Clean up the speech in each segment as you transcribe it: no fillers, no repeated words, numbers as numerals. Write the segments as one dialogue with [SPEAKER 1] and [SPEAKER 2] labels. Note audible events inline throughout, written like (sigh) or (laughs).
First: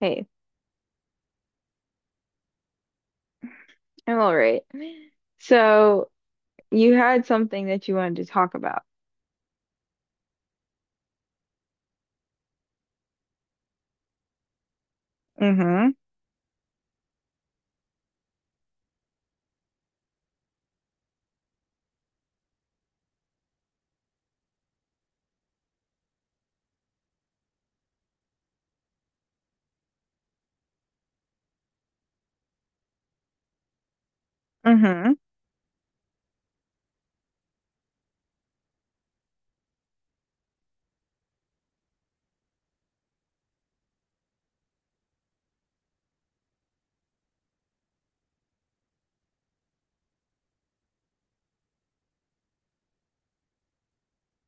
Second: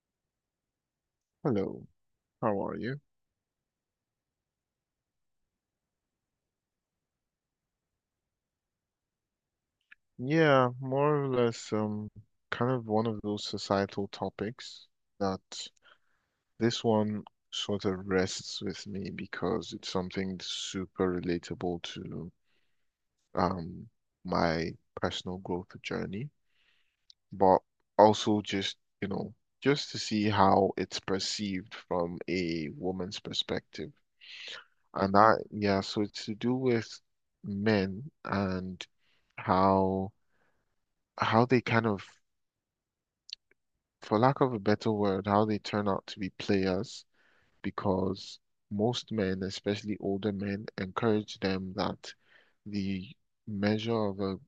[SPEAKER 1] Hey,
[SPEAKER 2] Hello, how are you?
[SPEAKER 1] I'm all right. So you had something that you wanted to talk about.
[SPEAKER 2] Yeah, more or less, kind of one of those societal topics that
[SPEAKER 1] Mm-hmm.
[SPEAKER 2] this one sort of rests with me because it's something super relatable to um my personal growth journey, but also just to see how it's perceived from a woman's perspective.
[SPEAKER 1] Mm-hmm.
[SPEAKER 2] And that, yeah, so it's to do with men and how how they kind of for lack of a better word, how they turn out to be players because most men, especially older men, encourage them that the measure of a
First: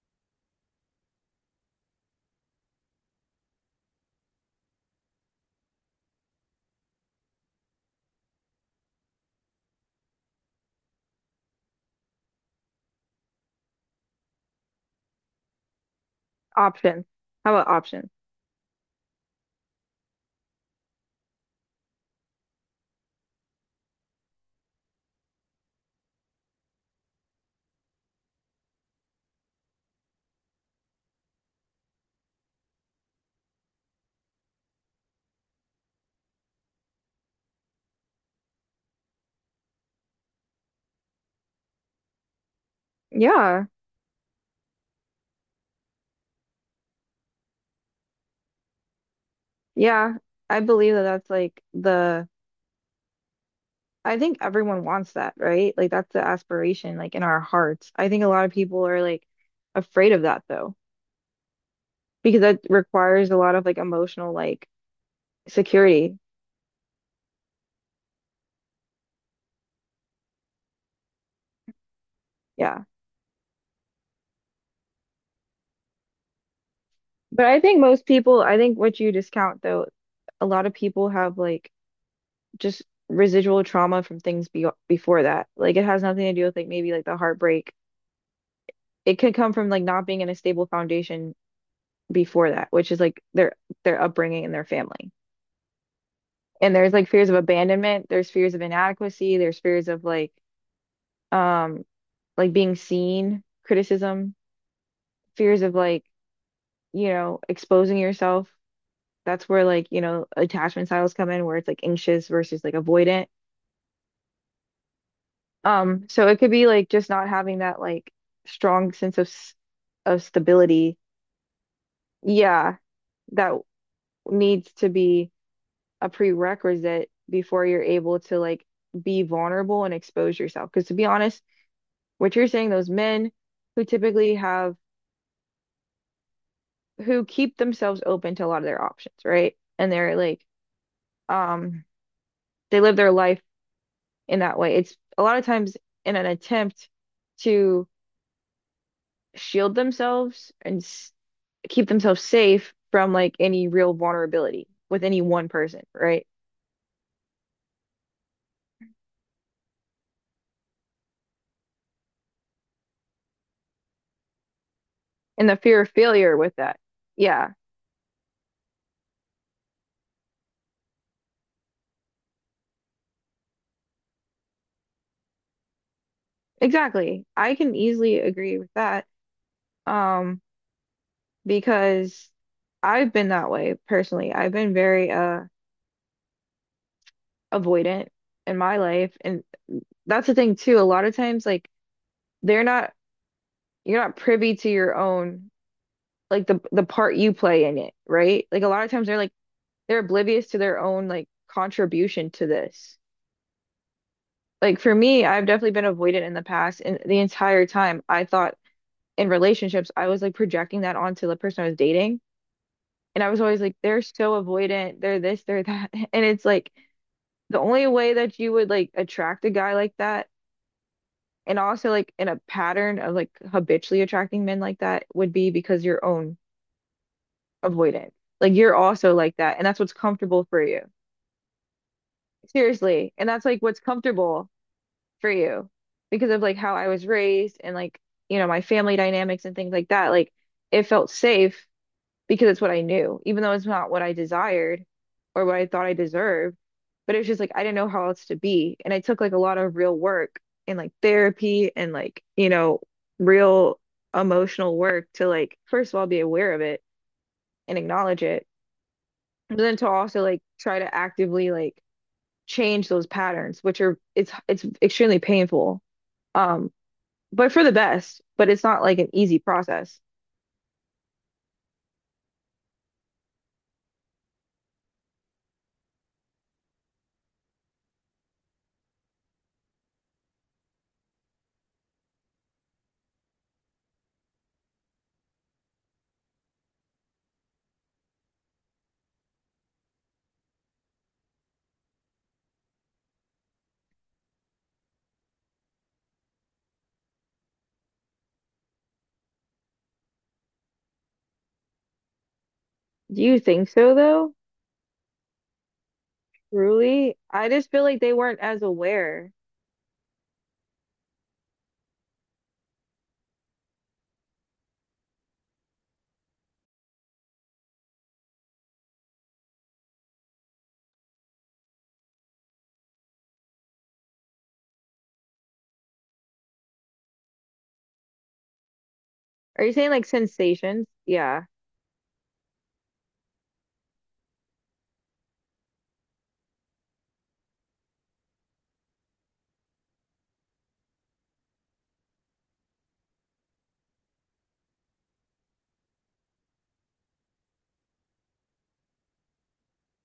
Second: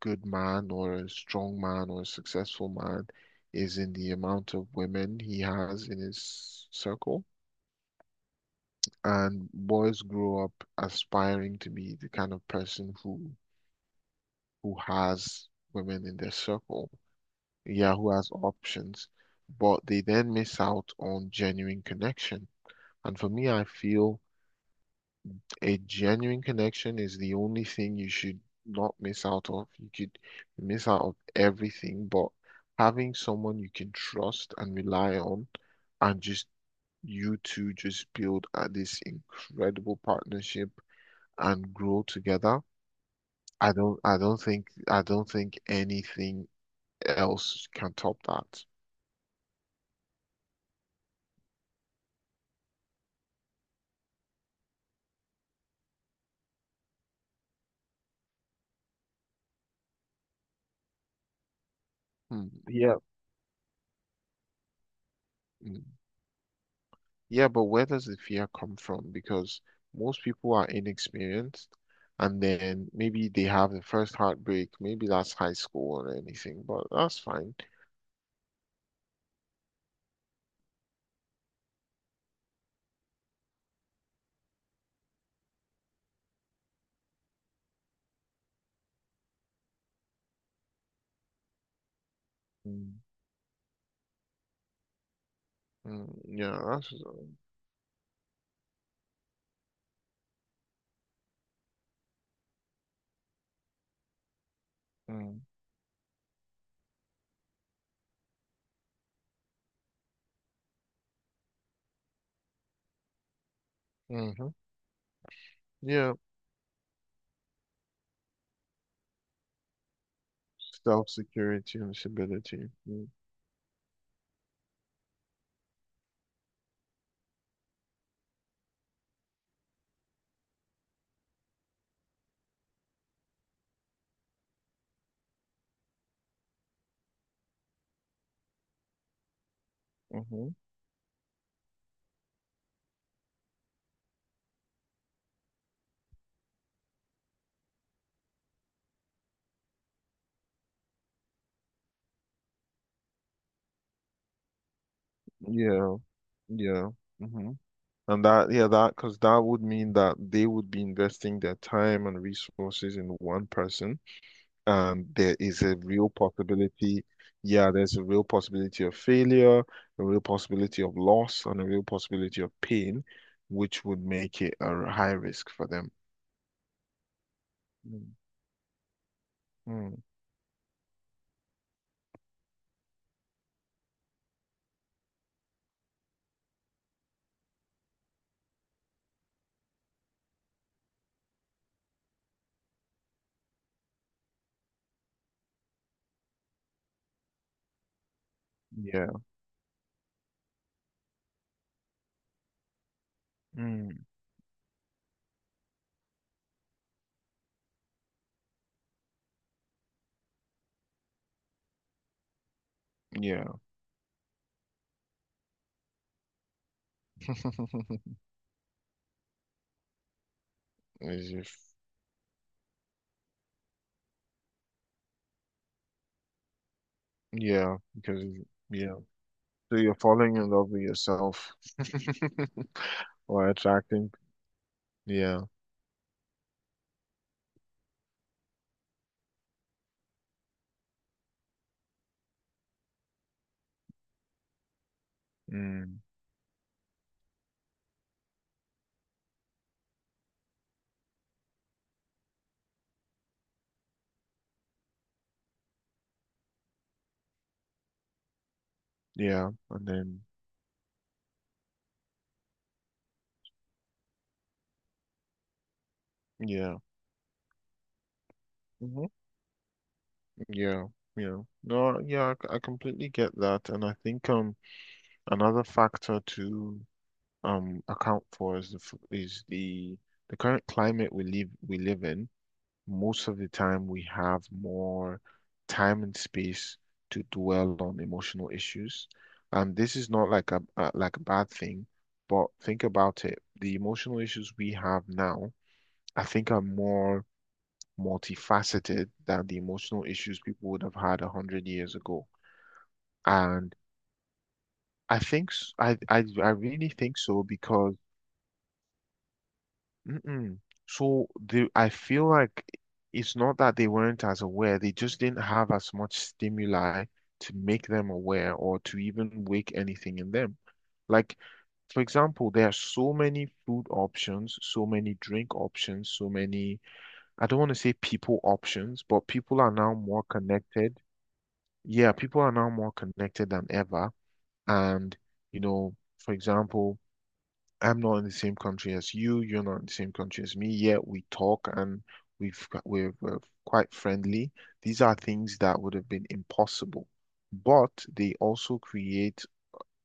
[SPEAKER 2] good man or a strong man or a successful man is in the amount of women he has in his circle. And boys grow up aspiring to be the kind of person who has women in their circle,
[SPEAKER 1] Options. How about
[SPEAKER 2] yeah, who
[SPEAKER 1] options?
[SPEAKER 2] has options, but they then miss out on genuine connection. And for me, I feel a genuine connection is the only thing you should not miss out of. You could miss out of everything, but having someone you can trust and rely on and just you two just build this incredible partnership and grow together.
[SPEAKER 1] Yeah.
[SPEAKER 2] I don't think anything else can top that.
[SPEAKER 1] Yeah. I believe that I think everyone wants that, right? Like that's the aspiration, like in our hearts. I think a lot of people are like afraid of that though, because
[SPEAKER 2] Hmm.
[SPEAKER 1] that
[SPEAKER 2] Yeah.
[SPEAKER 1] requires a lot of like emotional like security.
[SPEAKER 2] Yeah, but where does the fear come from? Because most people are inexperienced and
[SPEAKER 1] Yeah.
[SPEAKER 2] then maybe they have the first heartbreak. Maybe that's high school or anything, but that's
[SPEAKER 1] But
[SPEAKER 2] fine.
[SPEAKER 1] I think most people, I think what you discount though, a lot of people have like just residual trauma from things be before that. Like it has nothing to do with like maybe like the heartbreak. It could come from like not being in a stable foundation before that, which is
[SPEAKER 2] Mm,
[SPEAKER 1] like their upbringing and their family.
[SPEAKER 2] mm. Yeah,
[SPEAKER 1] And there's
[SPEAKER 2] that's.
[SPEAKER 1] like fears of abandonment, there's fears of inadequacy, there's fears of um like being seen, criticism,
[SPEAKER 2] Mm,
[SPEAKER 1] fears of like, you know, exposing yourself. That's where like, you know, attachment styles come in where it's like anxious versus like avoidant.
[SPEAKER 2] hmm.
[SPEAKER 1] Um,
[SPEAKER 2] Yeah,
[SPEAKER 1] so it could be like just not having that like strong sense of of stability.
[SPEAKER 2] self-security and stability.
[SPEAKER 1] Yeah,
[SPEAKER 2] Mm,
[SPEAKER 1] that needs to be a prerequisite before you're able to like be vulnerable and expose yourself. Because to be honest, what you're saying, those men who typically have who keep themselves open to a lot of their options, right? And they're like,
[SPEAKER 2] mhm.
[SPEAKER 1] um, they live their life in that way. It's a lot of times in an attempt to shield themselves and keep themselves safe from like any real vulnerability with any one person,
[SPEAKER 2] Yeah,
[SPEAKER 1] right?
[SPEAKER 2] yeah. Hmm. And that, yeah, because that would mean that they would be investing their time and resources in one person, there
[SPEAKER 1] And the
[SPEAKER 2] is a
[SPEAKER 1] fear of
[SPEAKER 2] real
[SPEAKER 1] failure with that.
[SPEAKER 2] possibility.
[SPEAKER 1] Yeah,
[SPEAKER 2] Yeah, there's a real possibility of failure, a real possibility of loss, and a real possibility of pain, which would make it a high risk for them.
[SPEAKER 1] exactly. I can
[SPEAKER 2] Mm,
[SPEAKER 1] easily agree with that.
[SPEAKER 2] mm,
[SPEAKER 1] Um, because I've been that way personally. I've been very avoidant in my life. And that's the thing too. A lot of times like they're not you're not privy to your own like the part you play in it, right? Like a lot of times
[SPEAKER 2] yeah.
[SPEAKER 1] they're like they're oblivious to their own like contribution to this.
[SPEAKER 2] Mm,
[SPEAKER 1] Like for me, I've definitely been avoidant in the past, and the entire time I thought in relationships, I was like projecting that onto the person I was dating, and I was
[SPEAKER 2] yeah.
[SPEAKER 1] always like, they're so avoidant, they're this, they're that, (laughs) and it's like the only
[SPEAKER 2] (laughs)
[SPEAKER 1] way that you would like attract a guy like that,
[SPEAKER 2] As if,
[SPEAKER 1] and also like in a pattern of like habitually attracting men like that would be because your own
[SPEAKER 2] yeah,
[SPEAKER 1] avoidant.
[SPEAKER 2] because,
[SPEAKER 1] Like you're
[SPEAKER 2] yeah.
[SPEAKER 1] also like that, and
[SPEAKER 2] So
[SPEAKER 1] that's what's
[SPEAKER 2] you're falling
[SPEAKER 1] comfortable
[SPEAKER 2] in
[SPEAKER 1] for
[SPEAKER 2] love with
[SPEAKER 1] you.
[SPEAKER 2] yourself (laughs)
[SPEAKER 1] Seriously, and that's
[SPEAKER 2] or
[SPEAKER 1] like what's
[SPEAKER 2] attracting.
[SPEAKER 1] comfortable for
[SPEAKER 2] Yeah.
[SPEAKER 1] you because of like how I was raised and like, you know, my family dynamics and things like that. Like it felt safe because it's what I knew, even though it's not what I desired or what I thought I
[SPEAKER 2] Mm,
[SPEAKER 1] deserved. But it was just like I didn't know how else to be. And I took like a lot of real work and like therapy and like, you know, real emotional work to like, first of all, be aware of it and acknowledge it.
[SPEAKER 2] yeah.
[SPEAKER 1] But then
[SPEAKER 2] And
[SPEAKER 1] to
[SPEAKER 2] then,
[SPEAKER 1] also like try to actively like change those patterns, which are it's extremely painful. Um,
[SPEAKER 2] yeah.
[SPEAKER 1] but for the best. But it's not like
[SPEAKER 2] Mhm.
[SPEAKER 1] an easy process.
[SPEAKER 2] Yeah, yeah. No, yeah, I completely get that, and I think another factor to account for is the current climate we live in. Most of the time, we have more time and space to dwell on emotional issues, and this is not like a bad thing, but think about it. The emotional issues we have now, I think, are more multifaceted than the emotional issues people would have had 100 years ago.
[SPEAKER 1] Do you think
[SPEAKER 2] And
[SPEAKER 1] so though?
[SPEAKER 2] I think s- I really
[SPEAKER 1] Truly,
[SPEAKER 2] think so,
[SPEAKER 1] I just feel
[SPEAKER 2] because.
[SPEAKER 1] like they weren't as aware.
[SPEAKER 2] Mm-mm. So the I feel like it's not that they weren't as aware, they just didn't have as much stimuli to make them aware or to even wake anything in them. Like, for example, there are so many food options, so many drink options, so many, I don't want to say people options, but people
[SPEAKER 1] Are
[SPEAKER 2] are
[SPEAKER 1] you saying
[SPEAKER 2] now
[SPEAKER 1] like
[SPEAKER 2] more
[SPEAKER 1] sensations?
[SPEAKER 2] connected.
[SPEAKER 1] Yeah.
[SPEAKER 2] Yeah, people are now more connected than ever. And, for example, I'm not in the same country as you. You're not in the same country as me. Yet we talk, and we're quite friendly. These are things that would have been impossible, but they also create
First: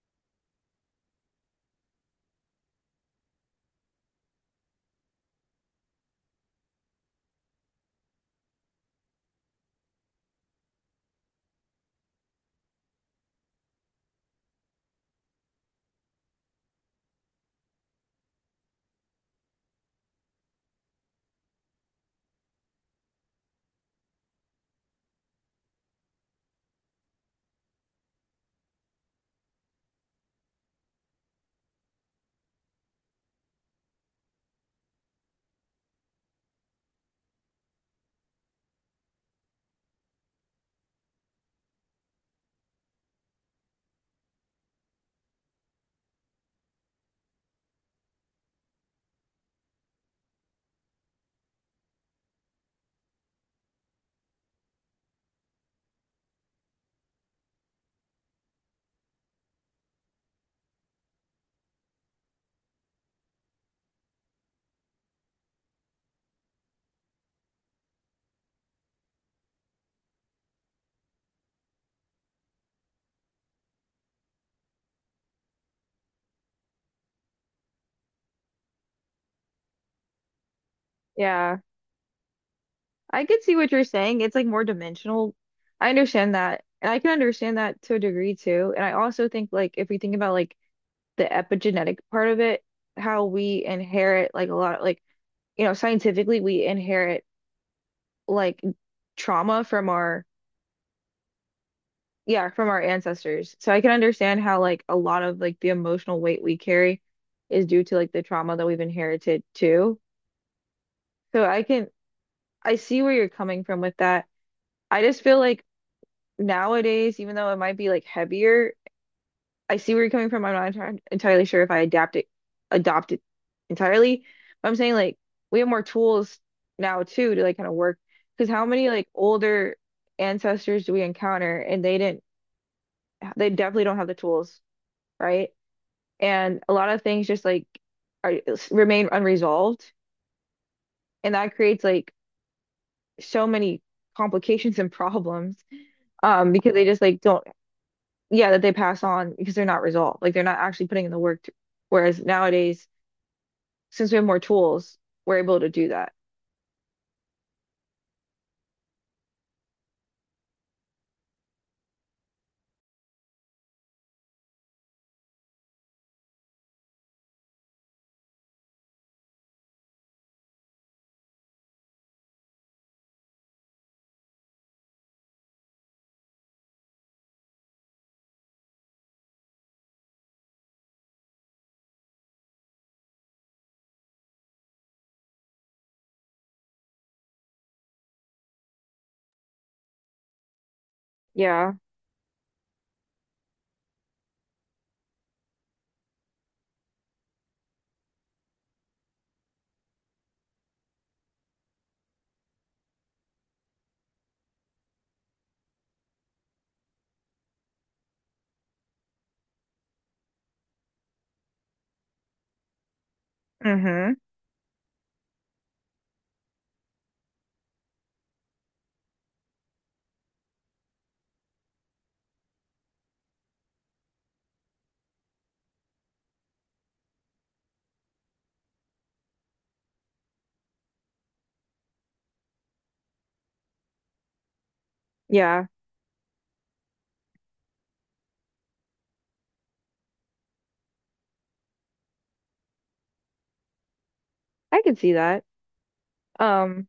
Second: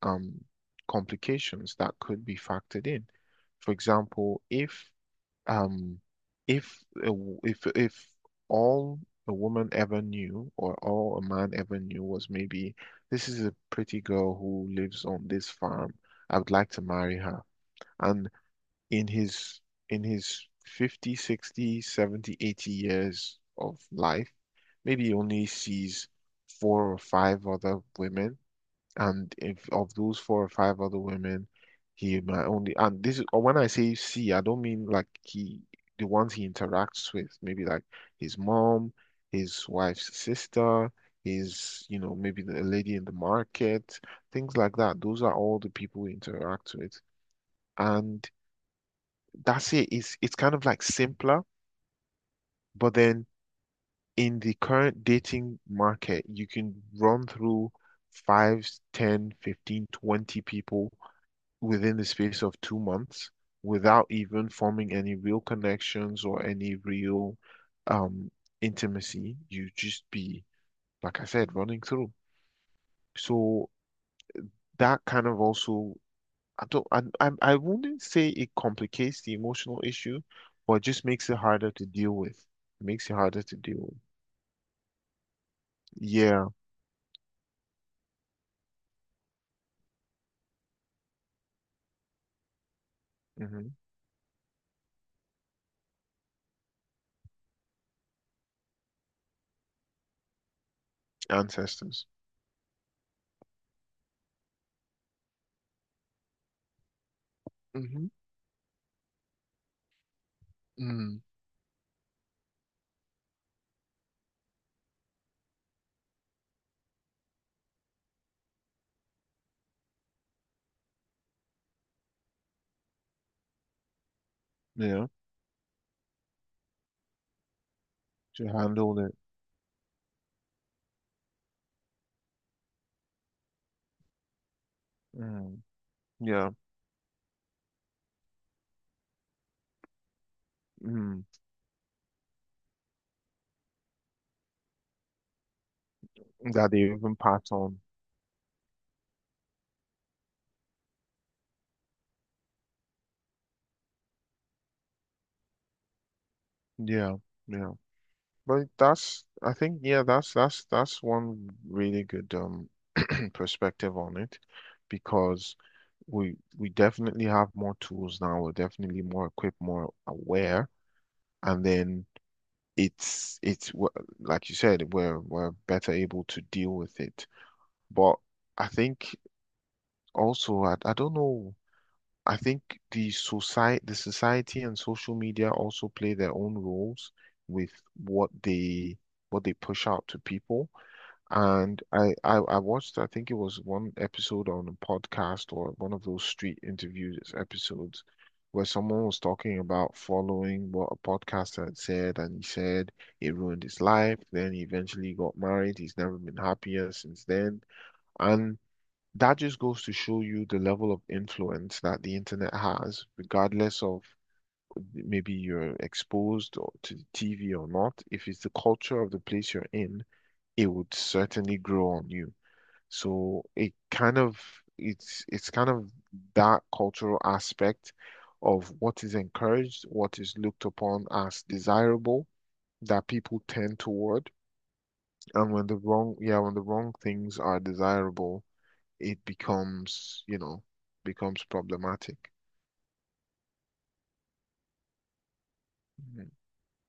[SPEAKER 2] um, complications that could be factored in. For example, um, if all a woman ever knew or all a man ever knew was maybe this is a pretty girl who lives on this farm. I would like to marry her. And in his in his 50, 60, 70, 80 years of life, maybe he only sees 4 or 5 other women, and if of those 4 or 5 other women, he might only, and this is, or when I say see, I don't mean like he, the ones he interacts with, maybe like his mom, his wife's sister, his, maybe the a lady in the market, things like that. Those are all the people he interacts with. And that's it. It's kind of like simpler, but then in the current dating market, you can run through five, 10, 15, 20 people within the space of 2 months without even forming any real connections or any real um intimacy. You just be, like I said, running through. So that kind of also I don't, I wouldn't say it complicates the emotional issue, but it just makes it
[SPEAKER 1] Yeah.
[SPEAKER 2] harder to deal with. It makes it
[SPEAKER 1] I
[SPEAKER 2] harder
[SPEAKER 1] could see
[SPEAKER 2] to
[SPEAKER 1] what
[SPEAKER 2] deal
[SPEAKER 1] you're
[SPEAKER 2] with.
[SPEAKER 1] saying. It's like more dimensional. I understand
[SPEAKER 2] Yeah.
[SPEAKER 1] that. And I can understand that to a degree too. And I also think like if we think about like the epigenetic part of it, how we
[SPEAKER 2] Hmm.
[SPEAKER 1] inherit like a lot of like, you know, scientifically we inherit like trauma from our
[SPEAKER 2] Ancestors.
[SPEAKER 1] yeah, from our ancestors. So I can understand how like a lot of like the emotional weight we carry is due to
[SPEAKER 2] Hmm.
[SPEAKER 1] like the trauma that we've inherited too.
[SPEAKER 2] Mm.
[SPEAKER 1] So I see where you're coming from with that. I just feel like nowadays, even though it might be like heavier, I see where you're coming from. I'm not entirely sure if adopt it entirely. But I'm saying
[SPEAKER 2] Yeah.
[SPEAKER 1] like we have more tools now too to like kind of work
[SPEAKER 2] To
[SPEAKER 1] because how many
[SPEAKER 2] handle
[SPEAKER 1] like
[SPEAKER 2] it.
[SPEAKER 1] older ancestors do we encounter and they definitely don't have the tools, right?
[SPEAKER 2] Mm. Yeah.
[SPEAKER 1] And a lot of things just like are remain unresolved
[SPEAKER 2] Mm.
[SPEAKER 1] and that creates like so many complications and problems
[SPEAKER 2] That
[SPEAKER 1] because
[SPEAKER 2] they
[SPEAKER 1] they just
[SPEAKER 2] even
[SPEAKER 1] like don't
[SPEAKER 2] pass on.
[SPEAKER 1] yeah that they pass on because they're not resolved, like they're not actually putting in the work to, whereas nowadays since we have more tools we're able to do that.
[SPEAKER 2] Yeah. Yeah. But that's, I think, yeah, that's one really good, (clears throat) perspective on it because we definitely have more tools now. We're definitely more equipped, more aware, and then, it's it's w- like you said, we're better able to deal with it. But I think also I don't know. I think the society and social media also play their own roles with what they what they push out to people.
[SPEAKER 1] Yeah,
[SPEAKER 2] And I watched, I think it was one episode on a podcast or one of those street interviews episodes where someone was talking about following what a podcaster had said, and he said it ruined his life. Then he eventually got married. He's never been happier since then. And that just goes to show you the level of influence that the internet has, regardless of
[SPEAKER 1] mm-hmm,
[SPEAKER 2] maybe you're exposed or to the TV or not. If it's the culture of the place you're in, it would certainly grow on you. So it's kind of that cultural aspect of what is encouraged, what is looked upon as desirable, that people tend toward. And,
[SPEAKER 1] yeah,
[SPEAKER 2] yeah, when the wrong things are desirable, it becomes problematic.
[SPEAKER 1] I can see that,
[SPEAKER 2] Mhm.
[SPEAKER 1] um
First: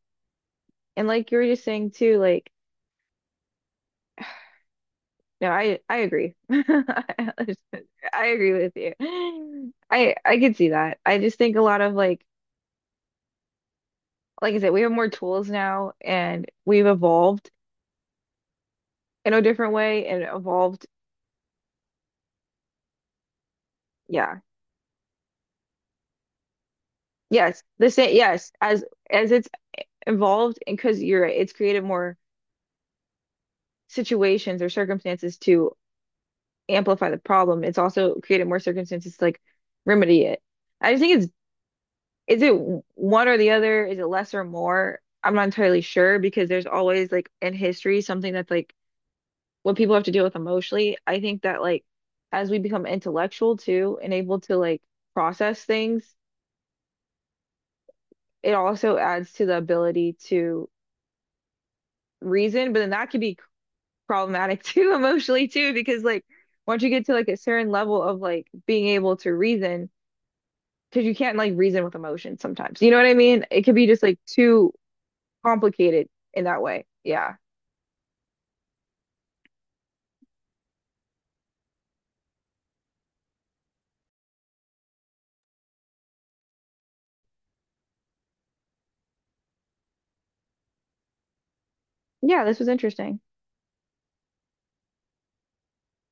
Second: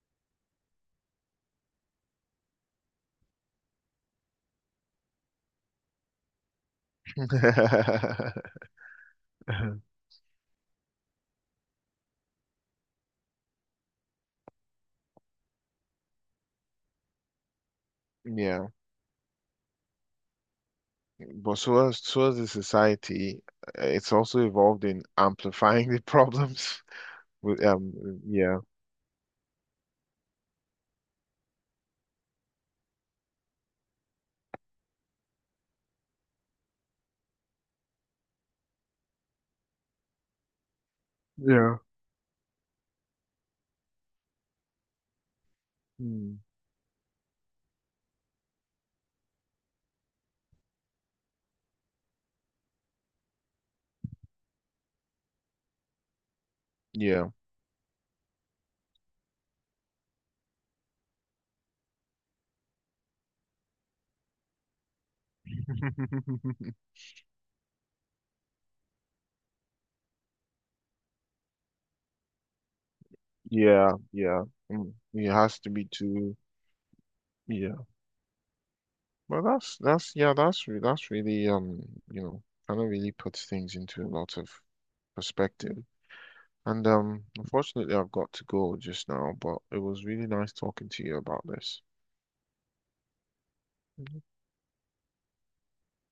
[SPEAKER 1] and like you were just saying too, like no I agree (laughs) I agree
[SPEAKER 2] (laughs)
[SPEAKER 1] with you, I could see that. I just think a lot of like I said, we have more tools now and we've evolved
[SPEAKER 2] Yeah,
[SPEAKER 1] in a different way and evolved.
[SPEAKER 2] but so as a society, it's
[SPEAKER 1] Yeah.
[SPEAKER 2] also involved in amplifying the problems (laughs)
[SPEAKER 1] Yes.
[SPEAKER 2] with,
[SPEAKER 1] The same. Yes.
[SPEAKER 2] yeah,
[SPEAKER 1] As it's evolved and because you're right, it's created more situations or circumstances to amplify the problem. It's also created more circumstances to like remedy it. I just think it's
[SPEAKER 2] yeah.
[SPEAKER 1] is it one or the other? Is it less or more? I'm not entirely sure because there's always like in history something that's like what people have to deal with emotionally. I think that like as we become intellectual too and able to like process things,
[SPEAKER 2] Yeah.
[SPEAKER 1] it also adds to the ability to reason, but then that could be problematic (laughs) too emotionally too because like once you
[SPEAKER 2] (laughs)
[SPEAKER 1] get to like a certain level of like being able to reason, because you can't like reason with emotion sometimes. You know what I mean? It could be
[SPEAKER 2] Yeah,
[SPEAKER 1] just like
[SPEAKER 2] yeah.
[SPEAKER 1] too
[SPEAKER 2] Mm. It has to be
[SPEAKER 1] complicated
[SPEAKER 2] too.
[SPEAKER 1] in that way. Yeah.
[SPEAKER 2] Yeah. Well, that's, yeah, that's really kind of really puts things into a lot of perspective. And unfortunately, I've got to go just now, but it was really nice talking to you about this.
[SPEAKER 1] Yeah, this was interesting.